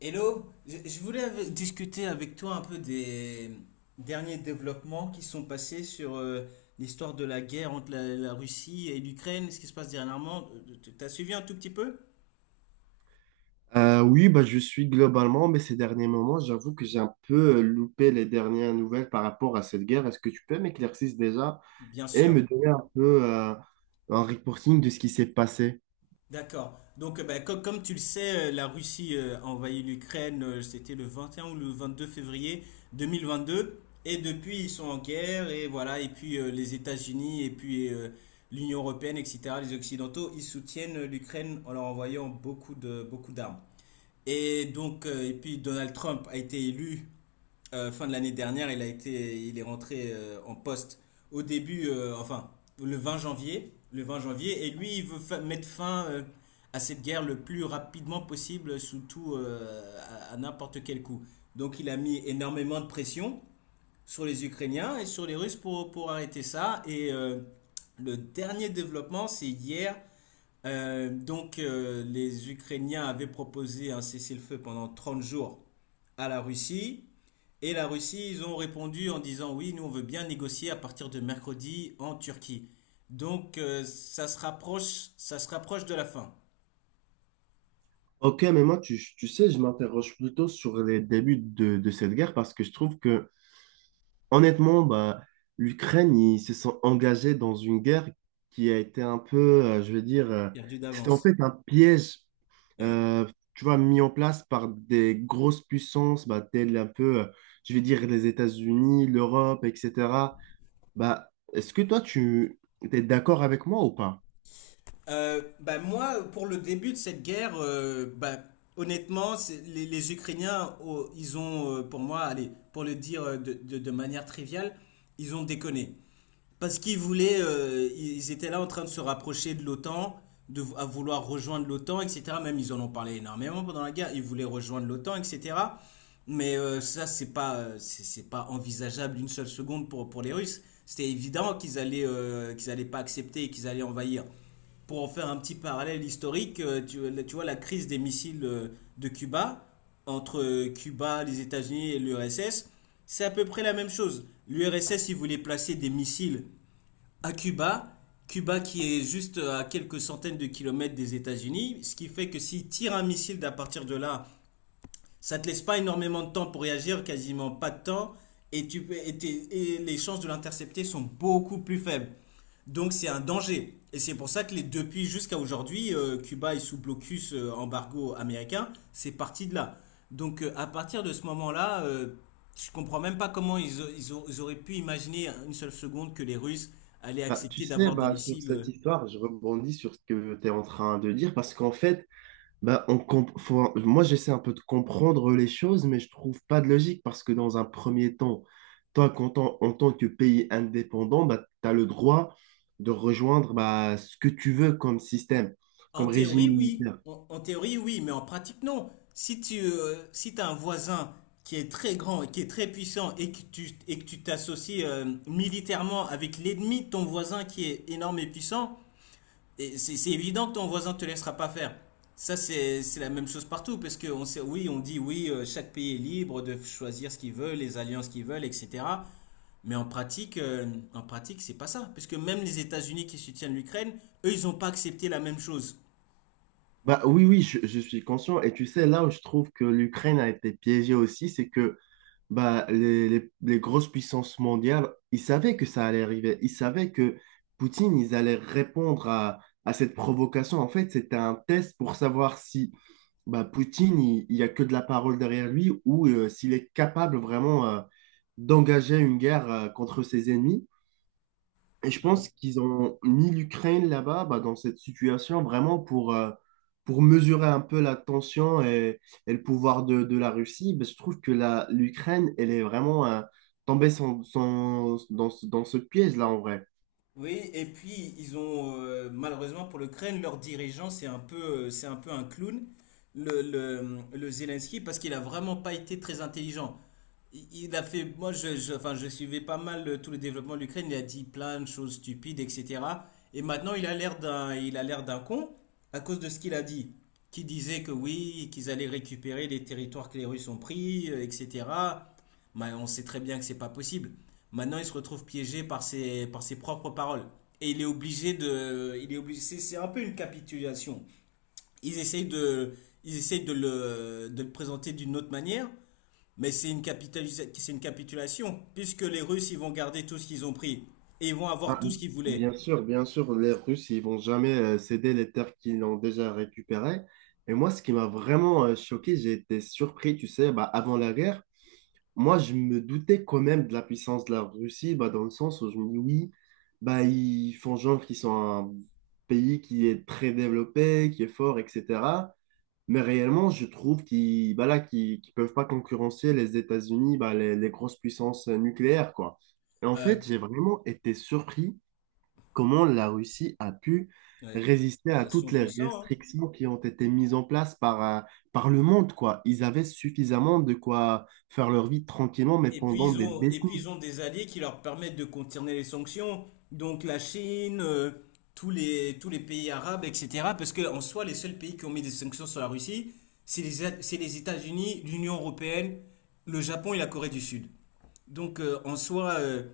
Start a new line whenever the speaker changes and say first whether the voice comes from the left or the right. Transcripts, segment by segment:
left: Hello, je voulais discuter avec toi un peu des derniers développements qui sont passés sur l'histoire de la guerre entre la Russie et l'Ukraine, ce qui se passe dernièrement. T'as suivi un tout petit peu?
right: Oui, bah, je suis globalement, mais ces derniers moments, j'avoue que j'ai un peu loupé les dernières nouvelles par rapport à cette guerre. Est-ce que tu peux m'éclaircir déjà
left: Bien
right: et me
left: sûr.
right: donner un peu un reporting de ce qui s'est passé?
left: D'accord. Donc, bah, comme, tu le sais, la Russie a envahi l'Ukraine, c'était le 21 ou le 22 février 2022. Et depuis, ils sont en guerre. Et voilà. Et puis, les États-Unis et puis l'Union européenne, etc., les Occidentaux, ils soutiennent l'Ukraine en leur envoyant beaucoup d'armes. Et donc, et puis Donald Trump a été élu fin de l'année dernière, il est rentré en poste au début, enfin le 20 janvier, le 20 janvier, et lui il veut mettre fin à cette guerre le plus rapidement possible, sous tout à n'importe quel coup. Donc il a mis énormément de pression sur les Ukrainiens et sur les Russes pour arrêter ça. Et le dernier développement, c'est hier donc, les Ukrainiens avaient proposé un cessez-le-feu pendant 30 jours à la Russie. Et la Russie, ils ont répondu en disant oui, nous on veut bien négocier à partir de mercredi en Turquie. Donc, ça se rapproche de la fin.
right: Ok, mais moi, tu sais, je m'interroge plutôt sur les débuts de cette guerre parce que je trouve que, honnêtement, bah, l'Ukraine, ils se sont engagés dans une guerre qui a été un peu, je veux dire,
left: Perdu
right: c'était en
left: d'avance.
right: fait un piège
left: Oui.
right: euh, tu vois, mis en place par des grosses puissances, bah, telles un peu, je vais dire, les États-Unis, l'Europe, etc. Bah, est-ce que toi, tu es d'accord avec moi ou pas?
left: Bah, moi, pour le début de cette guerre, bah, honnêtement, les Ukrainiens, oh, ils ont, pour moi, allez, pour le dire de manière triviale, ils ont déconné. Parce qu'ils voulaient, ils étaient là en train de se rapprocher de l'OTAN, de à vouloir rejoindre l'OTAN, etc. Même ils en ont parlé énormément pendant la guerre. Ils voulaient rejoindre l'OTAN, etc. Mais ça, c'est pas, c'est pas envisageable une seule seconde pour les Russes. C'était évident qu'ils allaient pas accepter et qu'ils allaient envahir. Pour en faire un petit parallèle historique, tu vois la crise des missiles de Cuba, entre Cuba, les États-Unis et l'URSS, c'est à peu près la même chose. L'URSS, il voulait placer des missiles à Cuba, Cuba qui est juste à quelques centaines de kilomètres des États-Unis, ce qui fait que s'il tire un missile d'à partir de là ça ne te laisse pas énormément de temps pour réagir, quasiment pas de temps, et, tu, peux- et les chances de l'intercepter sont beaucoup plus faibles. Donc c'est un danger. Et c'est pour ça que les, depuis jusqu'à aujourd'hui, Cuba est sous blocus embargo américain. C'est parti de là. Donc à partir de ce moment-là, je ne comprends même pas comment ils auraient pu imaginer une seule seconde que les Russes allaient
right: Bah, tu
left: accepter
right: sais,
left: d'avoir des
right: bah, sur
left: missiles.
right: cette histoire, je rebondis sur ce que tu es en train de dire, parce qu'en fait, bah, on comp- faut- moi, j'essaie un peu de comprendre les choses, mais je trouve pas de logique parce que dans un premier temps, toi, qu'en tant- en tant que pays indépendant, bah, tu as le droit de rejoindre bah, ce que tu veux comme système,
left: En
right: comme régime
left: théorie, oui.
right: militaire.
left: En théorie, oui, mais en pratique, non. Si t'as un voisin qui est très grand et qui est très puissant et et que tu t'associes militairement avec l'ennemi de ton voisin qui est énorme et puissant, et c'est évident que ton voisin te laissera pas faire. Ça, c'est la même chose partout, parce que on sait, oui, on dit oui, chaque pays est libre de choisir ce qu'il veut, les alliances qu'il veut, etc. Mais en pratique, c'est pas ça. Parce que même les États-Unis qui soutiennent l'Ukraine, eux, ils n'ont pas accepté la même chose.
right: Bah, oui, oui, je suis conscient. Et tu sais, là où je trouve que l'Ukraine a été piégée aussi, c'est que bah, les grosses puissances mondiales, ils savaient que ça allait arriver. Ils savaient que Poutine, ils allaient répondre à cette provocation. En fait, c'était un test pour savoir si bah, Poutine, il n'y a que de la parole derrière lui ou s'il est capable vraiment d'engager une guerre contre ses ennemis. Et je pense qu'ils ont mis l'Ukraine là-bas, bah, dans cette situation, vraiment pour mesurer un peu la tension et le pouvoir de la Russie. Bah, je trouve que la, l'Ukraine, elle est vraiment tombée dans, dans ce piège-là, en vrai.
left: Oui, et puis ils ont malheureusement pour l'Ukraine, leur dirigeant, c'est un peu un clown, le Zelensky, parce qu'il a vraiment pas été très intelligent. Il a fait, enfin, je suivais pas mal tout le développement de l'Ukraine, il a dit plein de choses stupides, etc. Et maintenant il a l'air d'un con à cause de ce qu'il a dit, qui disait que oui, qu'ils allaient récupérer les territoires que les Russes ont pris, etc. Mais on sait très bien que c'est pas possible. Maintenant il se retrouve piégé par ses propres paroles. Et il est obligé, c'est un peu une capitulation. Ils essayent de, ils essayent de le présenter d'une autre manière. Mais c'est une capitulation, puisque les Russes, ils vont garder tout ce qu'ils ont pris, et ils vont avoir
right: Bah,
left: tout ce qu'ils voulaient.
right: bien sûr, les Russes, ils vont jamais céder les terres qu'ils ont déjà récupérées. Et moi, ce qui m'a vraiment choqué, j'ai été surpris, tu sais, bah, avant la guerre. Moi, je me doutais quand même de la puissance de la Russie, bah, dans le sens où je me dis oui, bah, ils font genre qu'ils sont un pays qui est très développé, qui est fort, etc. Mais réellement, je trouve qu'ils bah, là, qu'ils peuvent pas concurrencer les États-Unis, bah, les grosses puissances nucléaires, quoi. Et en
left: Euh,
right: fait, j'ai vraiment été surpris comment la Russie a pu
left: ouais.
right: résister
left: Ah,
right: à
left: ils
right: toutes
left: sont
right: les
left: puissants, hein.
right: restrictions qui ont été mises en place par, par le monde, quoi. Ils avaient suffisamment de quoi faire leur vie tranquillement, mais
left: Et puis
right: pendant
left: ils
right: des
left: ont, et puis ils
right: décennies.
left: ont des alliés qui leur permettent de contourner les sanctions, donc la Chine, tous les pays arabes, etc. Parce que en soi, les seuls pays qui ont mis des sanctions sur la Russie, c'est les États-Unis, l'Union européenne, le Japon et la Corée du Sud. Donc en soi,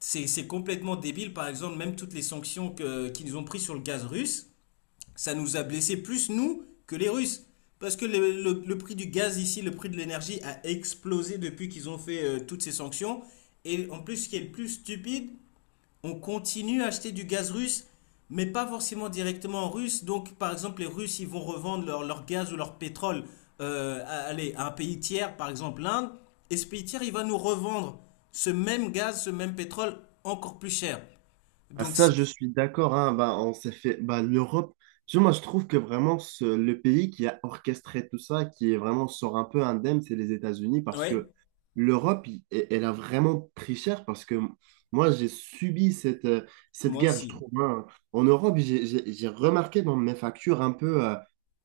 left: c'est complètement débile. Par exemple, même toutes les sanctions que- qu'ils qu ont prises sur le gaz russe, ça nous a blessé plus, nous, que les Russes. Parce que le prix du gaz ici, le prix de l'énergie a explosé depuis qu'ils ont fait toutes ces sanctions. Et en plus, ce qui est le plus stupide, on continue à acheter du gaz russe, mais pas forcément directement en russe. Donc, par exemple, les Russes, ils vont revendre leur gaz ou leur pétrole à, allez, à un pays tiers, par exemple l'Inde. Et ce pays tiers, il va nous revendre ce même gaz, ce même pétrole encore plus cher.
right: Ah,
left: Donc,
right: ça,
left: c'est.
right: je suis d'accord, hein. Bah, on s'est fait bah, l'Europe. Tu vois, moi, je trouve que vraiment le pays qui a orchestré tout ça, qui est vraiment sort un peu indemne, c'est les États-Unis parce que
left: Ouais,
right: l'Europe, elle a vraiment pris cher parce que moi, j'ai subi cette, cette
left: moi
right: guerre, je
left: aussi.
right: trouve, hein. En Europe, j'ai remarqué dans mes factures un peu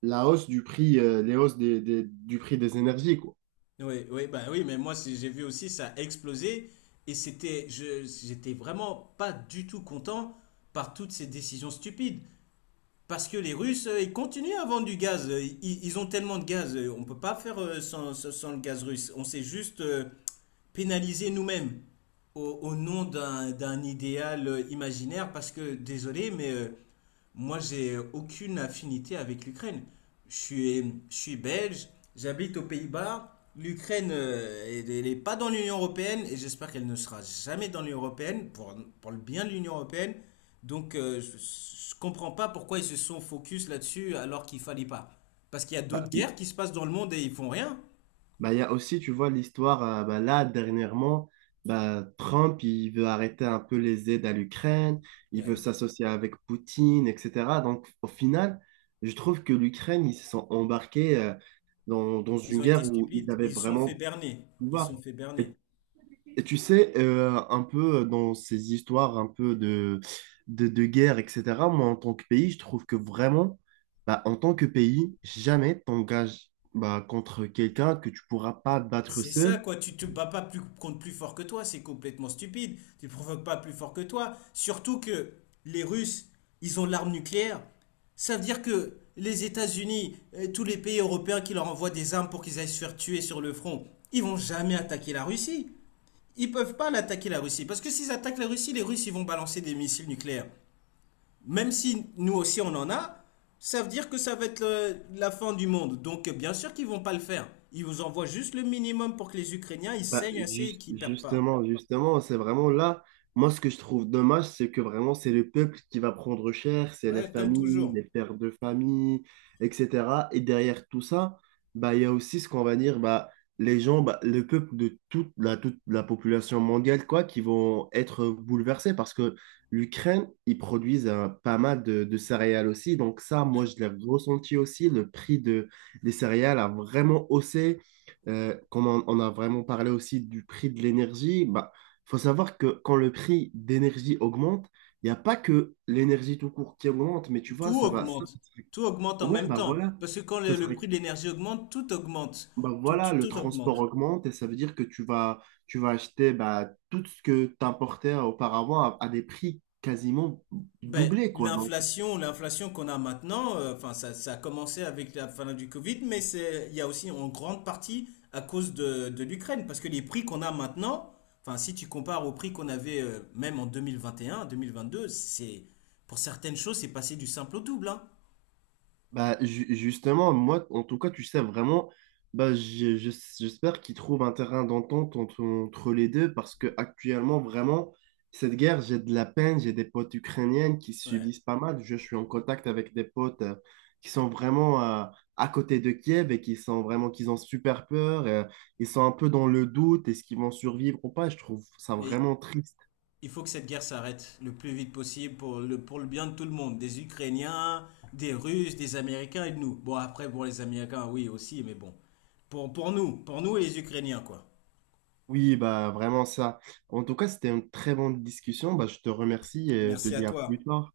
right: la hausse du prix, les hausses des, du prix des énergies, quoi.
left: Oui, oui, bah oui, mais moi, j'ai vu aussi, ça a explosé. Et j'étais vraiment pas du tout content par toutes ces décisions stupides. Parce que les Russes, ils continuent à vendre du gaz. Ils ont tellement de gaz. On ne peut pas faire sans le gaz russe. On s'est juste pénalisé nous-mêmes au nom d'un idéal imaginaire. Parce que, désolé, mais moi, j'ai aucune affinité avec l'Ukraine. Je suis belge, j'habite aux Pays-Bas. L'Ukraine n'est pas dans l'Union européenne et j'espère qu'elle ne sera jamais dans l'Union européenne pour, le bien de l'Union européenne. Donc, je ne comprends pas pourquoi ils se sont focus là-dessus alors qu'il ne fallait pas. Parce qu'il y a
right: Bah,
left: d'autres guerres qui se passent dans le monde et ils font rien.
right: Bah, il y a aussi, tu vois, l'histoire, bah, là, dernièrement, bah, Trump, il veut arrêter un peu les aides à l'Ukraine, il veut
left: Ouais.
right: s'associer avec Poutine, etc. Donc, au final, je trouve que l'Ukraine, ils se sont embarqués, dans, dans
left: Ils
right: une
left: ont été
right: guerre où ils
left: stupides.
right: avaient
left: Ils se sont
right: vraiment
left: fait
right: le
left: berner. Ils se sont
right: pouvoir.
left: fait berner.
right: Et et tu sais, un peu dans ces histoires un peu de guerre, etc., moi, en tant que pays, je trouve que vraiment, bah, en tant que pays, jamais t'engages bah, contre quelqu'un que tu pourras pas battre
left: C'est ça,
right: seul.
left: quoi. Tu te bats pas plus contre plus fort que toi. C'est complètement stupide. Tu provoques pas plus fort que toi. Surtout que les Russes, ils ont l'arme nucléaire. Ça veut dire que les États-Unis, tous les pays européens qui leur envoient des armes pour qu'ils aillent se faire tuer sur le front, ils vont jamais attaquer la Russie. Ils peuvent pas l'attaquer la Russie. Parce que s'ils attaquent la Russie, les Russes, ils vont balancer des missiles nucléaires même si nous aussi on en a, ça veut dire que ça va être la fin du monde. Donc bien sûr qu'ils vont pas le faire. Ils vous envoient juste le minimum pour que les Ukrainiens ils
right: Bah,
left: saignent assez et qu'ils perdent pas.
right: justement, justement, c'est vraiment là. Moi, ce que je trouve dommage, c'est que vraiment, c'est le peuple qui va prendre cher, c'est les
left: Ouais, comme
right: familles, les
left: toujours.
right: pères de famille, etc. Et derrière tout ça, bah, il y a aussi ce qu'on va dire, bah, les gens, bah, le peuple de toute la population mondiale, quoi, qui vont être bouleversés parce que l'Ukraine, ils produisent pas mal de céréales aussi. Donc ça, moi,
left: Ouais.
right: je l'ai ressenti aussi. Le prix de, des céréales a vraiment haussé. Comme on a vraiment parlé aussi du prix de l'énergie, bah, faut savoir que quand le prix d'énergie augmente, il n'y a pas que l'énergie tout court qui augmente, mais tu vois,
left: Tout
right: ça va. Ça,
left: augmente. Tout augmente en
right: ouais,
left: même
right: bah
left: temps.
right: voilà.
left: Parce que quand
right: Ça
left: le
right: serait,
left: prix de l'énergie augmente.
right: bah
left: Tout,
right: voilà,
left: tout,
right: le
left: tout
right: transport
left: augmente.
right: augmente et ça veut dire que tu vas acheter bah, tout ce que tu importais auparavant à des prix quasiment
left: Ben,
right: doublés, quoi.
left: l'inflation qu'on a maintenant, enfin, ça a commencé avec la fin du Covid, mais c'est, il y a aussi en grande partie à cause de l'Ukraine, parce que les prix qu'on a maintenant, enfin, si tu compares aux prix qu'on avait même en 2021, 2022, c'est, pour certaines choses, c'est passé du simple au double, hein.
right: Bah, justement, moi, en tout cas, tu sais, vraiment, bah, j'espère qu'ils trouvent un terrain d'entente entre, entre les deux parce que actuellement, vraiment, cette guerre, j'ai de la peine, j'ai des potes ukrainiennes qui
left: Ouais.
right: subissent pas mal. Je suis en contact avec des potes qui sont vraiment à côté de Kiev et qui sont vraiment, qu'ils ont super peur, ils sont un peu dans le doute, est-ce qu'ils vont survivre ou pas? Je trouve ça
left: Mais
right: vraiment triste.
left: il faut que cette guerre s'arrête le plus vite possible pour le bien de tout le monde, des Ukrainiens, des Russes, des Américains et de nous. Bon, après, pour les Américains, oui, aussi, mais bon, pour nous et les Ukrainiens, quoi.
right: Oui, bah, vraiment ça. En tout cas, c'était une très bonne discussion. Bah, je te remercie et te
left: Merci à
right: dis à plus
left: toi.
right: tard.